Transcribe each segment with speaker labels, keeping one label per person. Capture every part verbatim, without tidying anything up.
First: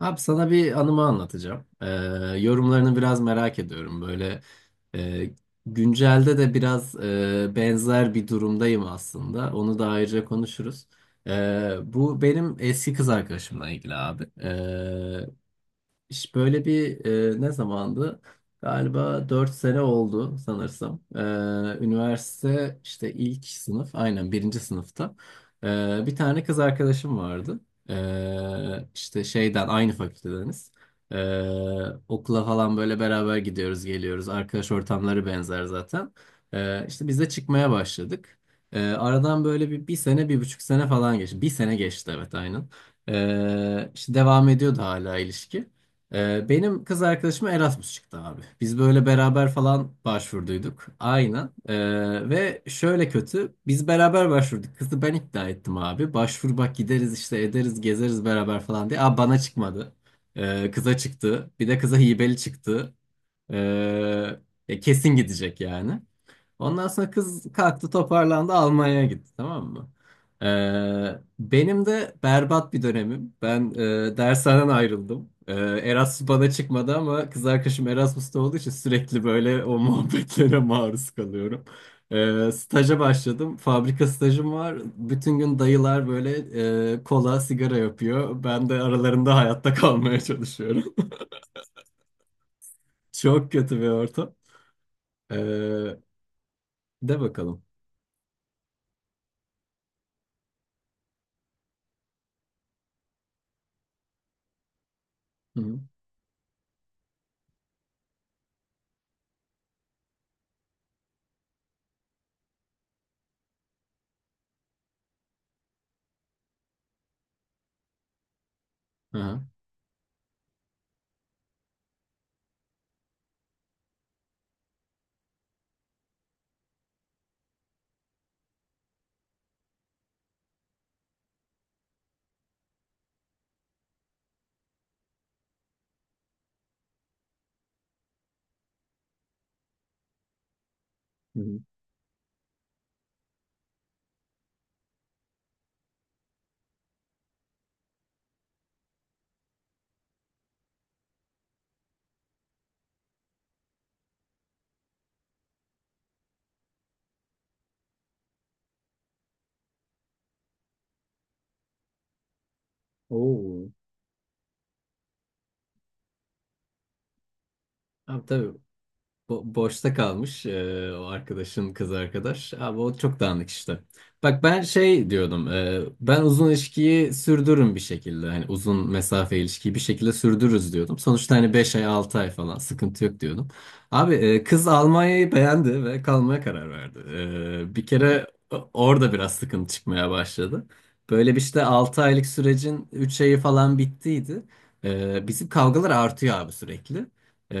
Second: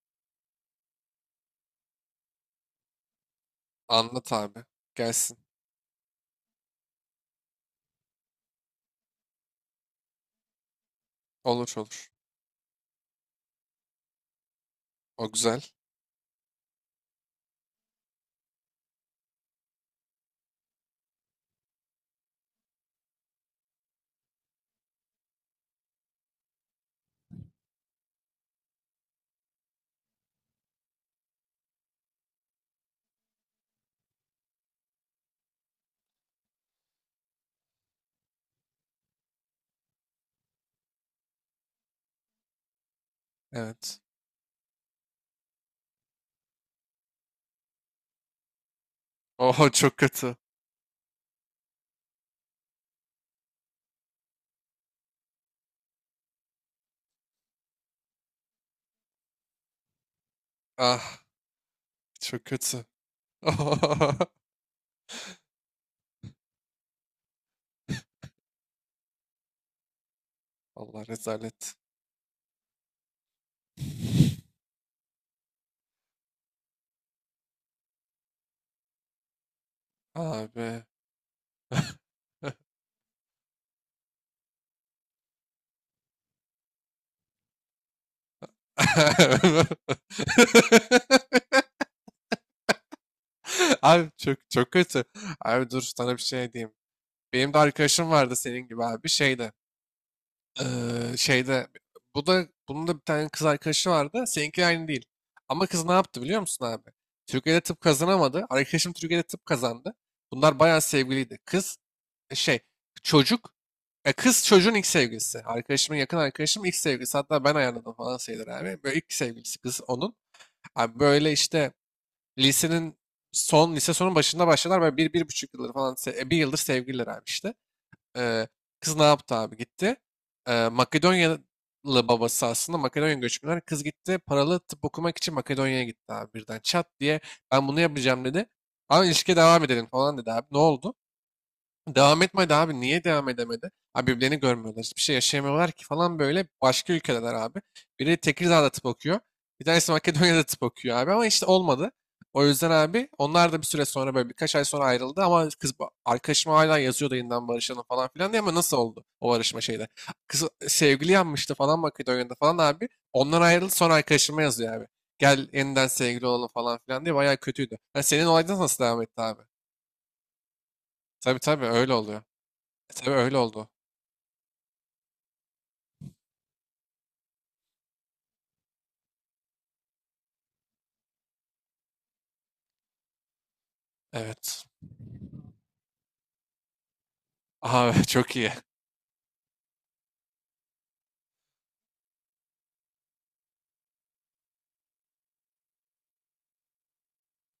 Speaker 1: Abi sana bir anımı anlatacağım. Ee, yorumlarını biraz merak ediyorum.
Speaker 2: Anlat
Speaker 1: Böyle
Speaker 2: abi.
Speaker 1: e,
Speaker 2: Gelsin.
Speaker 1: Güncelde de biraz e, benzer bir durumdayım aslında. Onu da ayrıca konuşuruz. Ee,
Speaker 2: Olur olur.
Speaker 1: bu benim eski kız arkadaşımla ilgili abi. Ee,
Speaker 2: O güzel.
Speaker 1: İş böyle bir e, ne zamandı? Galiba dört sene oldu sanırsam. E, üniversite işte ilk sınıf aynen birinci sınıfta. E, bir tane kız arkadaşım vardı. E, işte şeyden aynı fakültedeniz. E, Okula falan böyle beraber gidiyoruz geliyoruz. Arkadaş ortamları benzer zaten. E, işte biz de çıkmaya başladık. E, aradan böyle bir, bir sene bir buçuk sene falan geçti. Bir sene geçti, evet, aynen. E,
Speaker 2: Evet.
Speaker 1: işte devam ediyordu hala ilişki. Ee, benim kız arkadaşıma Erasmus çıktı abi. Biz böyle beraber
Speaker 2: Oho,
Speaker 1: falan
Speaker 2: çok kötü.
Speaker 1: başvurduyduk. Aynen. Ee, ve şöyle kötü. Biz beraber başvurduk. Kızı ben ikna ettim abi. Başvur bak gideriz işte ederiz gezeriz beraber falan diye. Aa bana çıkmadı. Ee, kıza
Speaker 2: Ah,
Speaker 1: çıktı. Bir de kıza hibeli
Speaker 2: çok kötü.
Speaker 1: çıktı. Ee, e, Kesin gidecek yani. Ondan sonra kız kalktı toparlandı Almanya'ya gitti tamam mı?
Speaker 2: Allah
Speaker 1: Ee,
Speaker 2: rezalet.
Speaker 1: benim de berbat bir dönemim. Ben e, dershaneden ayrıldım. Ee, Erasmus bana çıkmadı ama kız arkadaşım Erasmus'ta olduğu için sürekli böyle o muhabbetlere
Speaker 2: Abi.
Speaker 1: maruz kalıyorum. Ee, staja başladım. Fabrika stajım var. Bütün gün dayılar böyle e, kola, sigara yapıyor. Ben de aralarında hayatta kalmaya çalışıyorum. Çok kötü bir
Speaker 2: Abi
Speaker 1: ortam.
Speaker 2: çok çok kötü. Abi dur,
Speaker 1: Ee,
Speaker 2: sana bir şey diyeyim.
Speaker 1: De
Speaker 2: Benim de
Speaker 1: bakalım.
Speaker 2: arkadaşım vardı senin gibi abi şeyde. Eee, şeyde bu da bunun da bir tane kız arkadaşı vardı. Seninki aynı değil.
Speaker 1: Hı
Speaker 2: Ama
Speaker 1: hı.
Speaker 2: kız ne yaptı biliyor musun abi? Türkiye'de tıp kazanamadı. Arkadaşım Türkiye'de tıp kazandı. Bunlar bayağı sevgiliydi. Kız e, şey çocuk e, Kız çocuğun ilk sevgilisi. Arkadaşımın, yakın arkadaşım, ilk sevgilisi. Hatta ben ayarladım falan sayılır abi. Böyle ilk
Speaker 1: Aha.
Speaker 2: sevgilisi kız onun. Abi böyle işte lisenin son lise sonun başında başladılar. Böyle bir, bir buçuk yıldır falan se- e, bir yıldır sevgililer abi işte. Ee, kız ne yaptı abi? Gitti. Ee, Makedonyalı, babası aslında Makedonya göçmenler. Kız gitti, paralı tıp okumak için Makedonya'ya gitti abi birden. Çat diye ben bunu yapacağım dedi. Ama ilişkiye devam edelim falan dedi abi. Ne oldu? Devam etmedi abi. Niye devam edemedi? Abi birbirlerini görmüyorlar. Hiçbir şey yaşayamıyorlar ki falan böyle. Başka ülkedeler abi. Biri Tekirdağ'da tıp okuyor. Bir tanesi Makedonya'da tıp okuyor abi. Ama işte olmadı. O yüzden abi onlar da bir süre sonra, böyle birkaç ay sonra ayrıldı. Ama kız ba- arkadaşım hala yazıyordu, yeniden barışalım falan filan diye. Ama nasıl oldu o barışma şeyde? Kız sevgili yanmıştı falan Makedonya'da falan abi. Ondan
Speaker 1: Oo.
Speaker 2: ayrıldı, sonra arkadaşıma yazıyor abi. Gel yeniden sevgili olalım falan filan diye. Bayağı kötüydü. Yani
Speaker 1: Abi
Speaker 2: senin
Speaker 1: tabii
Speaker 2: olaydan nasıl devam etti abi?
Speaker 1: bo- boşta kalmış e, o
Speaker 2: Tabii tabii,
Speaker 1: arkadaşın kız
Speaker 2: öyle oluyor.
Speaker 1: arkadaş. Abi o
Speaker 2: E, tabii
Speaker 1: çok
Speaker 2: öyle
Speaker 1: dağınık
Speaker 2: oldu.
Speaker 1: işte. Bak ben şey diyordum. E, ben uzun ilişkiyi sürdürürüm bir şekilde. Hani uzun mesafe ilişkiyi bir şekilde sürdürürüz diyordum. Sonuçta hani beş ay altı ay falan sıkıntı yok diyordum. Abi e,
Speaker 2: Evet.
Speaker 1: kız Almanya'yı beğendi ve kalmaya karar verdi. E, bir
Speaker 2: Aha,
Speaker 1: kere
Speaker 2: çok iyi.
Speaker 1: o- orada biraz sıkıntı çıkmaya başladı. Böyle bir işte altı aylık sürecin üç ayı falan bittiydi. E, bizim kavgalar artıyor abi sürekli.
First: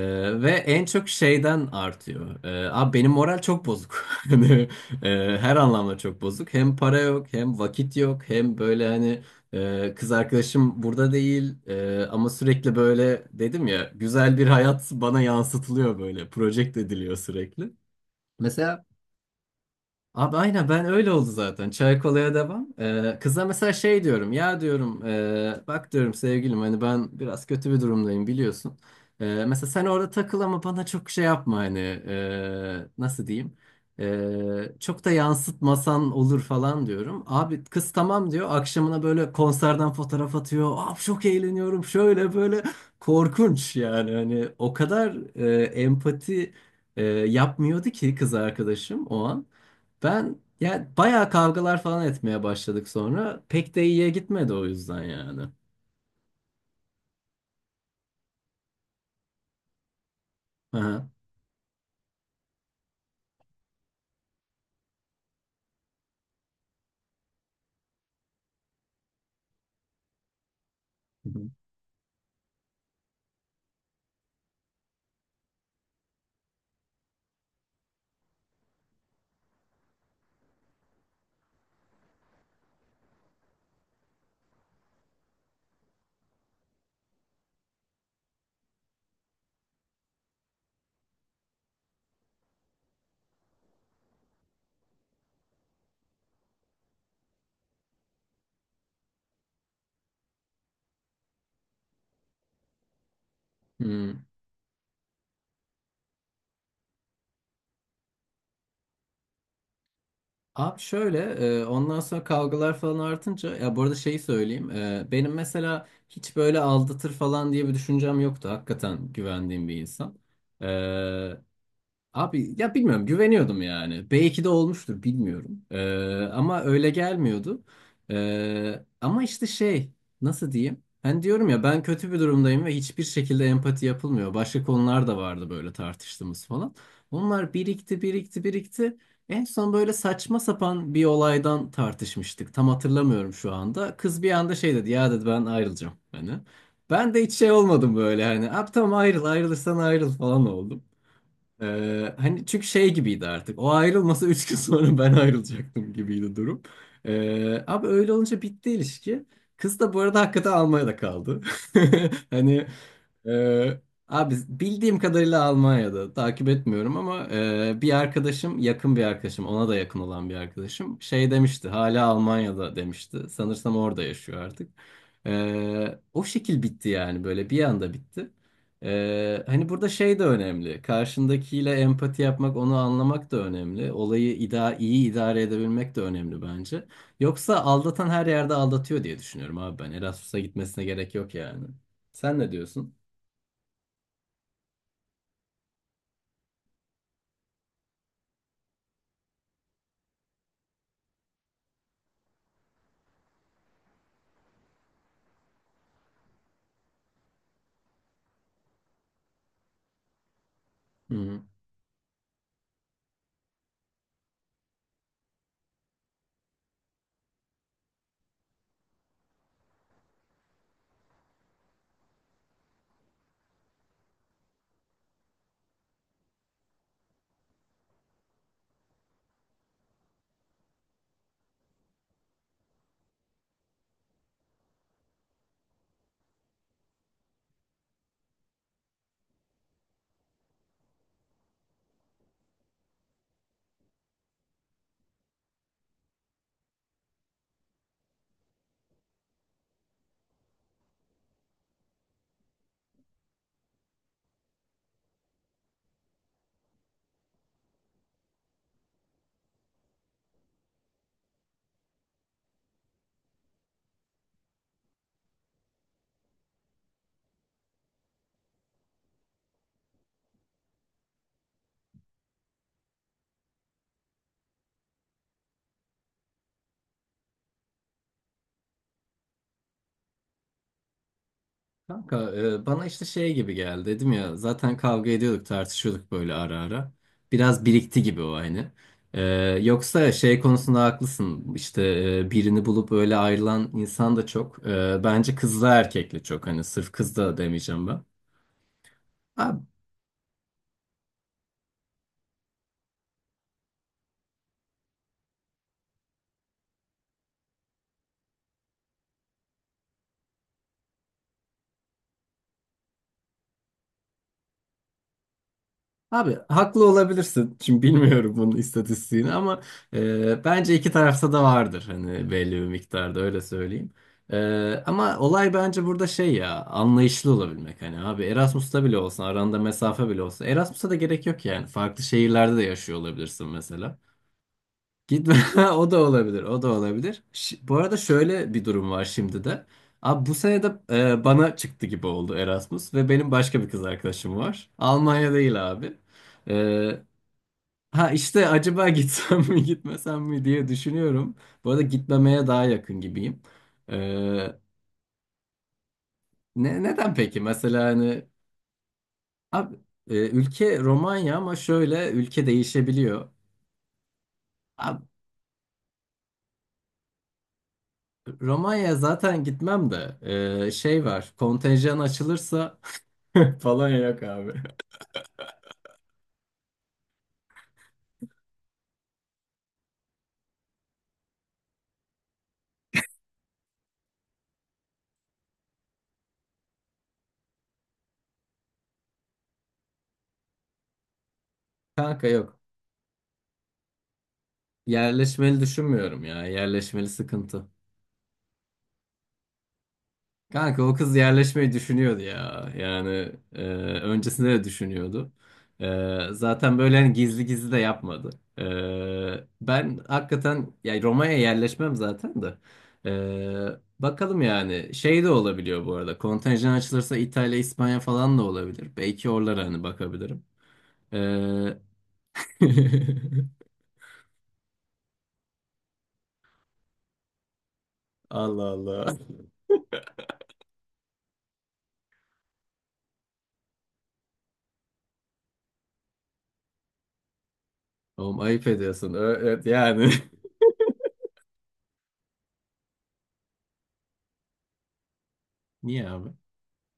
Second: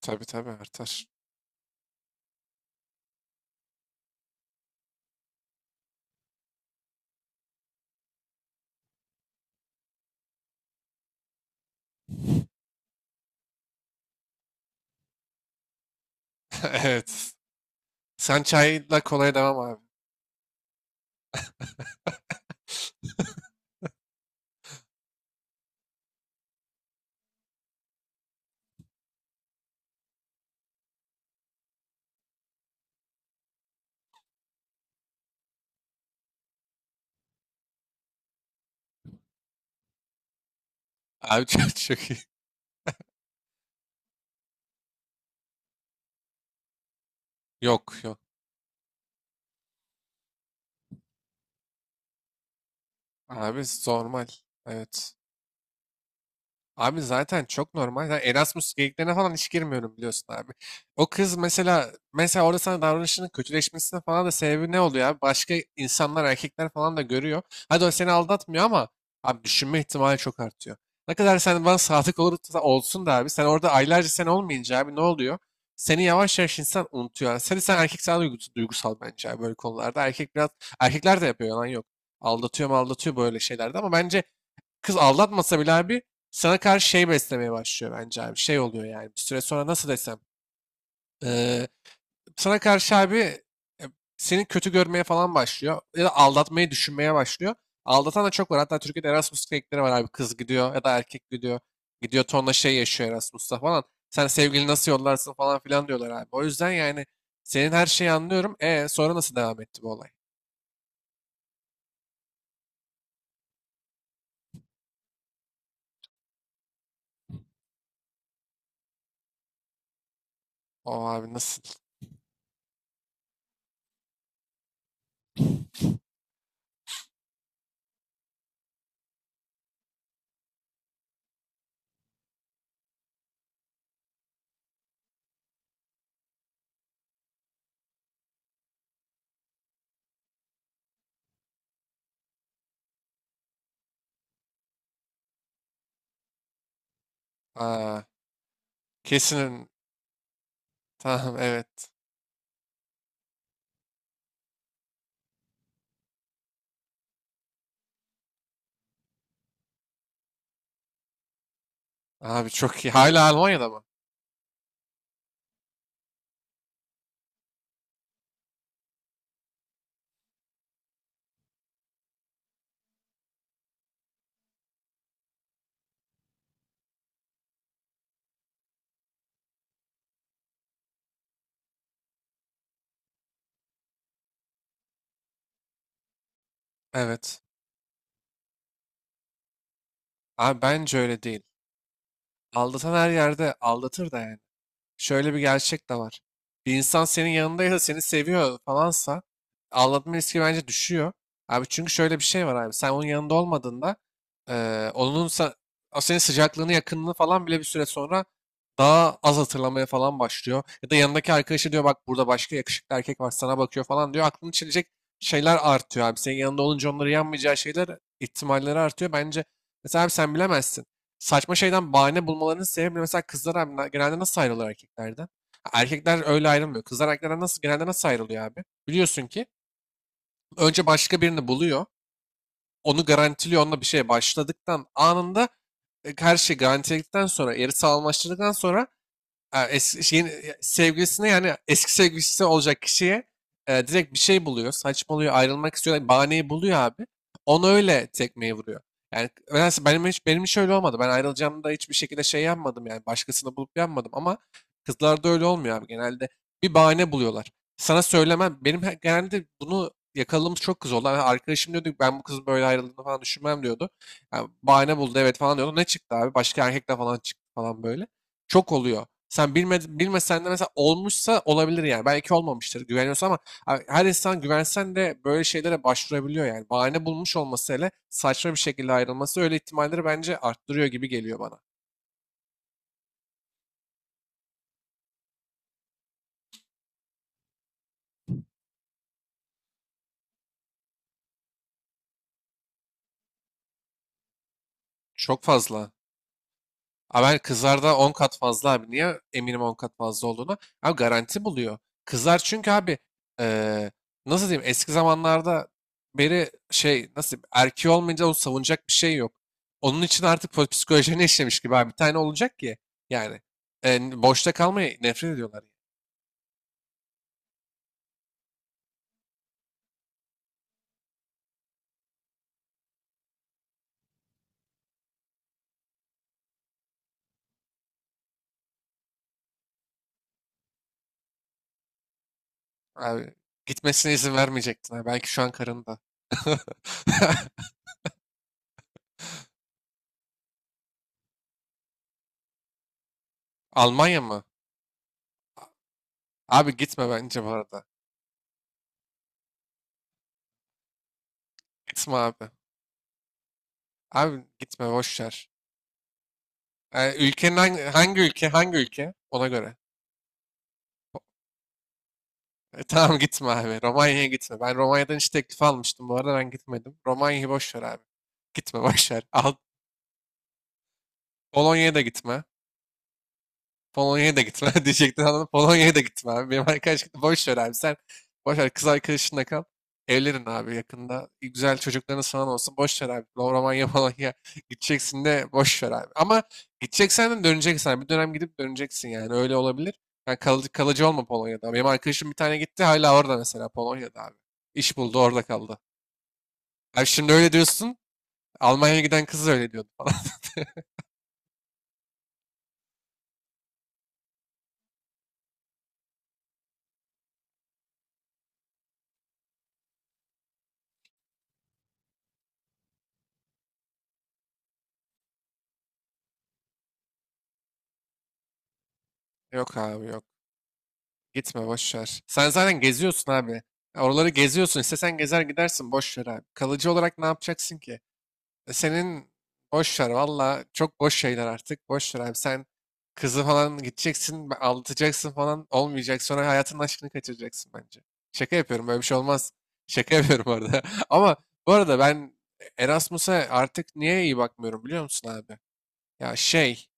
Speaker 2: Tabii
Speaker 1: Ve
Speaker 2: tabii
Speaker 1: en
Speaker 2: artar.
Speaker 1: çok şeyden artıyor. Ee, abi benim moral çok bozuk. Hani, e, her anlamda çok bozuk. Hem para yok, hem vakit yok, hem böyle hani e, kız arkadaşım burada değil. E, ama sürekli böyle dedim ya güzel bir hayat bana yansıtılıyor böyle. Projekte ediliyor
Speaker 2: Evet.
Speaker 1: sürekli.
Speaker 2: Sen
Speaker 1: Mesela
Speaker 2: çayla kolaya devam abi.
Speaker 1: abi aynen ben öyle oldu zaten. Çay kolaya devam. Ee, kıza mesela şey diyorum. Ya diyorum e, bak diyorum sevgilim hani ben biraz kötü bir durumdayım biliyorsun. Ee, mesela sen orada takıl ama bana çok şey yapma hani e, nasıl diyeyim. Ee, çok da yansıtmasan olur falan diyorum. Abi kız tamam diyor. Akşamına böyle konserden fotoğraf atıyor. Abi çok
Speaker 2: Abi çok,
Speaker 1: eğleniyorum
Speaker 2: çok iyi.
Speaker 1: şöyle böyle. Korkunç yani hani o kadar e, empati e, yapmıyordu
Speaker 2: Yok
Speaker 1: ki
Speaker 2: yok.
Speaker 1: kız arkadaşım o an. Ben yani bayağı kavgalar falan etmeye başladık sonra.
Speaker 2: Abi
Speaker 1: Pek de iyiye
Speaker 2: normal.
Speaker 1: gitmedi o yüzden
Speaker 2: Evet.
Speaker 1: yani.
Speaker 2: Abi zaten çok normal. Yani Erasmus geyiklerine falan hiç girmiyorum, biliyorsun abi. O
Speaker 1: Aha.
Speaker 2: kız mesela mesela orada sana davranışının kötüleşmesine falan da sebebi ne oluyor abi? Başka insanlar, erkekler falan da görüyor. Hadi o seni aldatmıyor ama abi düşünme ihtimali çok artıyor. Ne
Speaker 1: Hı.
Speaker 2: kadar
Speaker 1: Hı.
Speaker 2: sen bana sadık olursa olsun da abi, sen orada aylarca sen olmayınca abi ne oluyor? Seni yavaş yavaş insan unutuyor. Yani seni sen erkek sana duygus- duygusal bence abi böyle konularda. Erkek biraz, erkekler de yapıyor, yalan yok. Aldatıyor mu aldatıyor böyle şeylerde, ama bence kız aldatmasa bile abi sana karşı şey beslemeye başlıyor bence abi. Şey oluyor yani bir süre sonra, nasıl desem. eee, sana karşı abi, e, seni kötü görmeye falan başlıyor. Ya da aldatmayı düşünmeye başlıyor. Aldatan da çok var. Hatta Türkiye'de Erasmus klinikleri var abi. Kız gidiyor ya da erkek gidiyor. Gidiyor tonla şey yaşıyor Erasmus'ta falan.
Speaker 1: Hmm.
Speaker 2: Sen sevgili nasıl yollarsın falan filan diyorlar abi. O yüzden yani, senin her şeyi anlıyorum. E sonra nasıl devam etti bu olay?
Speaker 1: Abi şöyle e, ondan sonra kavgalar falan artınca ya bu arada şeyi söyleyeyim. E, benim mesela hiç böyle aldatır falan diye bir düşüncem yoktu. Hakikaten güvendiğim bir insan. E,
Speaker 2: O abi nasıl?
Speaker 1: Abi ya bilmiyorum güveniyordum yani. Belki de olmuştur bilmiyorum. Ee, ama öyle gelmiyordu. Ee, ama işte şey, nasıl diyeyim? Ben diyorum ya ben kötü bir durumdayım ve hiçbir şekilde empati yapılmıyor. Başka konular da vardı böyle tartıştığımız falan. Onlar birikti birikti birikti. En son böyle saçma sapan bir olaydan tartışmıştık. Tam hatırlamıyorum şu anda. Kız bir anda şey dedi ya dedi ben ayrılacağım. Hani. Ben de hiç şey olmadım
Speaker 2: Aa,
Speaker 1: böyle hani. Abi tamam ayrıl
Speaker 2: kesin,
Speaker 1: ayrılırsan ayrıl falan oldum.
Speaker 2: tamam, evet.
Speaker 1: Ee, hani çünkü şey gibiydi artık. O ayrılmasa üç gün sonra ben ayrılacaktım gibiydi durum. Ee, abi öyle olunca bitti ilişki. Kız da bu arada hakikaten Almanya'da kaldı.
Speaker 2: Abi
Speaker 1: Hani
Speaker 2: çok iyi. Hala Almanya'da
Speaker 1: e,
Speaker 2: mı?
Speaker 1: abi bildiğim kadarıyla Almanya'da takip etmiyorum ama e, bir arkadaşım yakın bir arkadaşım ona da yakın olan bir arkadaşım şey demişti hala Almanya'da demişti. Sanırsam orada yaşıyor artık. Ee, o şekil bitti yani böyle bir anda bitti. Ee, hani burada şey de önemli. Karşındakiyle empati yapmak, onu anlamak da önemli. Olayı ida iyi idare edebilmek de önemli bence.
Speaker 2: Evet.
Speaker 1: Yoksa aldatan her yerde aldatıyor diye düşünüyorum abi ben. Erasmus'a
Speaker 2: Abi
Speaker 1: gitmesine
Speaker 2: bence
Speaker 1: gerek
Speaker 2: öyle
Speaker 1: yok
Speaker 2: değil.
Speaker 1: yani. Sen ne
Speaker 2: Aldatan
Speaker 1: diyorsun?
Speaker 2: her yerde aldatır da yani, şöyle bir gerçek de var. Bir insan senin yanındaysa, seni seviyor falansa, aldatma riski bence düşüyor. Abi çünkü şöyle bir şey var abi. Sen onun yanında olmadığında, eee onun sa- o senin sıcaklığını, yakınlığını falan bile bir süre sonra daha az hatırlamaya falan başlıyor. Ya da yanındaki
Speaker 1: Hı.
Speaker 2: arkadaşı diyor, bak burada başka yakışıklı erkek var, sana bakıyor falan diyor. Aklını çelecek şeyler artıyor abi. Senin yanında olunca onları yanmayacağı şeyler, ihtimalleri artıyor. Bence mesela abi, sen bilemezsin saçma şeyden bahane bulmalarının sebebi; mesela kızlar abi genelde nasıl ayrılıyor erkeklerden? Erkekler öyle ayrılmıyor. Kızlar erkeklerden nasıl, genelde nasıl ayrılıyor abi? Biliyorsun ki önce başka birini buluyor. Onu garantiliyor. Onunla bir şeye başladıktan anında, e, her şey garantiledikten sonra, yarı sağlamlaştırdıktan sonra, Ha, eski şeyin e, sevgilisine, yani eski sevgilisi olacak kişiye, e, direkt bir şey buluyor. Saçmalıyor, ayrılmak istiyor. Bahaneyi buluyor abi. Onu öyle tekmeyi vuruyor. Yani nedense benim hiç, benim hiç öyle olmadı. Ben ayrılacağımda hiçbir şekilde şey yapmadım yani. Başkasını bulup yapmadım, ama kızlarda öyle olmuyor abi. Genelde bir bahane buluyorlar. Sana söylemem. Benim he- genelde bunu yakaladığımız çok kız oldu. Yani arkadaşım diyordu ki, ben bu kızın böyle ayrıldığını falan düşünmem diyordu. Yani bahane buldu evet falan diyordu. Ne çıktı abi? Başka erkekle falan çıktı falan böyle. Çok oluyor. Sen bilme, bilmesen de mesela, olmuşsa olabilir yani. Belki olmamıştır, güveniyorsun, ama ha- her insan, güvensen de böyle şeylere başvurabiliyor yani. Bahane bulmuş olması, hele saçma bir şekilde ayrılması, öyle ihtimalleri bence arttırıyor gibi geliyor bana.
Speaker 1: Kanka e, bana işte şey gibi geldi dedim ya zaten kavga ediyorduk tartışıyorduk böyle ara ara. Biraz birikti gibi o hani. E, Yoksa şey konusunda haklısın işte, e, birini bulup öyle ayrılan insan da çok. E, bence
Speaker 2: Çok
Speaker 1: kızla
Speaker 2: fazla.
Speaker 1: erkekle çok hani sırf kız
Speaker 2: Abi
Speaker 1: da
Speaker 2: ben
Speaker 1: demeyeceğim
Speaker 2: kızlarda
Speaker 1: ben.
Speaker 2: on kat fazla abi. Niye eminim on kat fazla olduğunu? Abi garanti buluyor. Kızlar çünkü abi, eee, nasıl diyeyim, eski zamanlarda beri şey, nasıl diyeyim, erkeği olmayınca onu savunacak bir şey yok. Onun için artık po- psikolojilerine işlemiş gibi abi. Bir tane olacak ki yani, e, boşta kalmayı nefret ediyorlar.
Speaker 1: Abi haklı olabilirsin. Şimdi bilmiyorum bunun istatistiğini ama e, bence iki tarafta da vardır hani belli bir miktarda öyle söyleyeyim. E, ama olay bence burada şey ya anlayışlı olabilmek hani abi Erasmus'ta bile olsa aranda mesafe bile olsa Erasmus'a da gerek yok yani farklı şehirlerde de yaşıyor
Speaker 2: Abi
Speaker 1: olabilirsin mesela.
Speaker 2: gitmesine izin vermeyecektin. Ha. Belki
Speaker 1: Gitme.
Speaker 2: şu an
Speaker 1: O da
Speaker 2: karında.
Speaker 1: olabilir. O da olabilir. Ş- bu arada şöyle bir durum var şimdi de. Abi bu sene de e, bana çıktı gibi oldu Erasmus ve benim başka bir kız
Speaker 2: Almanya
Speaker 1: arkadaşım
Speaker 2: mı?
Speaker 1: var. Almanya değil abi.
Speaker 2: Abi
Speaker 1: E,
Speaker 2: gitme bence bu arada.
Speaker 1: ha işte acaba gitsem mi gitmesem mi diye düşünüyorum. Bu arada
Speaker 2: Gitme
Speaker 1: gitmemeye
Speaker 2: abi.
Speaker 1: daha yakın gibiyim.
Speaker 2: Abi
Speaker 1: E,
Speaker 2: gitme, boş ver.
Speaker 1: Ne neden
Speaker 2: Ee,
Speaker 1: peki?
Speaker 2: ülkenin hangi,
Speaker 1: Mesela
Speaker 2: hangi
Speaker 1: hani
Speaker 2: ülke, hangi ülke ona göre.
Speaker 1: abi e, ülke Romanya ama şöyle ülke
Speaker 2: E, tamam
Speaker 1: değişebiliyor.
Speaker 2: gitme abi. Romanya'ya gitme. Ben Romanya'dan hiç teklif almıştım. Bu arada ben gitmedim. Romanya'yı boş ver abi. Gitme
Speaker 1: Romanya'ya
Speaker 2: boş ver.
Speaker 1: zaten
Speaker 2: Al,
Speaker 1: gitmem de eee, şey var
Speaker 2: Polonya'ya
Speaker 1: kontenjan
Speaker 2: da gitme.
Speaker 1: açılırsa falan yok
Speaker 2: Polonya'ya da
Speaker 1: abi.
Speaker 2: gitme diyecektin, anladın mı? Polonya'ya da gitme abi. Benim arkadaş, boş ver abi, sen boş ver kız arkadaşınla kal. Evlenin abi yakında. Güzel çocuklarınız falan olsun. Boş ver abi. Romanya, Polonya gideceksin de boş ver abi. Ama gideceksen de döneceksin abi. Bir dönem gidip döneceksin yani. Öyle olabilir. Yani kalıcı, kalıcı olma Polonya'da. Benim
Speaker 1: Kanka
Speaker 2: arkadaşım bir tane
Speaker 1: yok.
Speaker 2: gitti, hala orada mesela, Polonya'da abi. İş buldu, orada
Speaker 1: Yerleşmeli
Speaker 2: kaldı.
Speaker 1: düşünmüyorum ya.
Speaker 2: Abi
Speaker 1: Yerleşmeli
Speaker 2: şimdi öyle
Speaker 1: sıkıntı.
Speaker 2: diyorsun. Almanya'ya giden kız da öyle diyordu falan.
Speaker 1: Kanka o kız yerleşmeyi düşünüyordu ya. Yani e, öncesinde de düşünüyordu. E, zaten böyle hani gizli gizli de yapmadı. E, ben hakikaten ya Roma'ya yerleşmem zaten de. E, bakalım yani şey de olabiliyor bu arada. Kontenjan açılırsa İtalya, İspanya falan da olabilir. Belki oralara
Speaker 2: Yok
Speaker 1: hani
Speaker 2: abi yok.
Speaker 1: bakabilirim.
Speaker 2: Gitme,
Speaker 1: E,
Speaker 2: boş ver. Sen zaten geziyorsun abi. Ya oraları geziyorsun. İstesen gezer gidersin. Boş ver abi. Kalıcı olarak ne yapacaksın ki?
Speaker 1: Allah
Speaker 2: E
Speaker 1: Allah.
Speaker 2: Senin boş ver. Valla çok boş şeyler artık. Boş ver abi. Sen kızı falan gideceksin, be- aldatacaksın falan. Olmayacak. Sonra hayatının aşkını kaçıracaksın bence.
Speaker 1: Oğlum
Speaker 2: Şaka
Speaker 1: ayıp
Speaker 2: yapıyorum. Böyle bir
Speaker 1: ediyorsun.
Speaker 2: şey
Speaker 1: Ö-
Speaker 2: olmaz.
Speaker 1: ö- yani.
Speaker 2: Şaka yapıyorum bu arada. Ama bu arada ben Erasmus'a artık niye iyi bakmıyorum biliyor musun abi?
Speaker 1: Niye abi?
Speaker 2: Ya, şey.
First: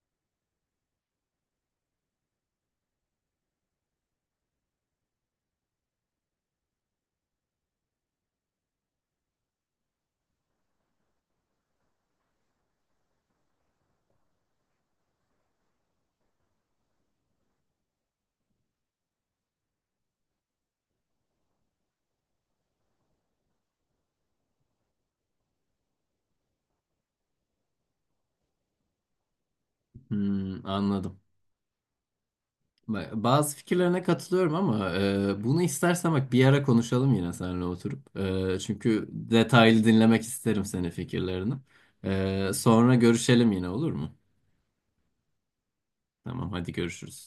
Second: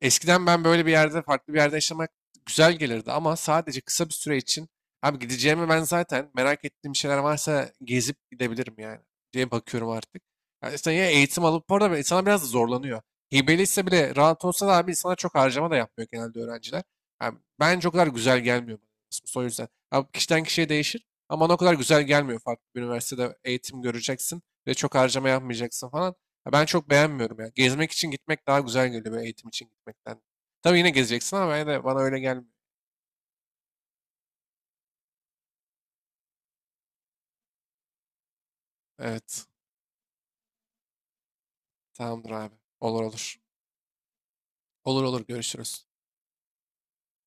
Speaker 2: Eskiden ben böyle bir yerde, farklı bir yerde yaşamak güzel gelirdi, ama sadece kısa bir süre için abi, gideceğimi, ben zaten merak ettiğim şeyler varsa gezip gidebilirim yani diye bakıyorum artık. Yani işte ya, eğitim alıp bu arada insana biraz da zorlanıyor. Hibeli bile rahat olsa da abi, insana çok harcama da yapmıyor genelde öğrenciler. Yani bence o kadar güzel gelmiyor bana Erasmus, o yüzden. Abi kişiden kişiye değişir, ama bana o kadar güzel gelmiyor farklı bir üniversitede eğitim göreceksin ve çok harcama yapmayacaksın falan. Ya, ben çok beğenmiyorum ya. Gezmek için gitmek daha güzel geliyor böyle eğitim için gitmekten.
Speaker 1: Hmm,
Speaker 2: Tabii yine
Speaker 1: anladım.
Speaker 2: gezeceksin, ama ben de, bana öyle gelmiyor.
Speaker 1: Ba- Bazı fikirlerine katılıyorum ama e, bunu istersen bak bir ara konuşalım yine seninle oturup. E, çünkü
Speaker 2: Evet.
Speaker 1: detaylı dinlemek isterim senin fikirlerini.
Speaker 2: Tamamdır
Speaker 1: E,
Speaker 2: abi.
Speaker 1: sonra
Speaker 2: Olur olur.
Speaker 1: görüşelim yine olur mu?
Speaker 2: Olur olur, görüşürüz.
Speaker 1: Tamam hadi görüşürüz.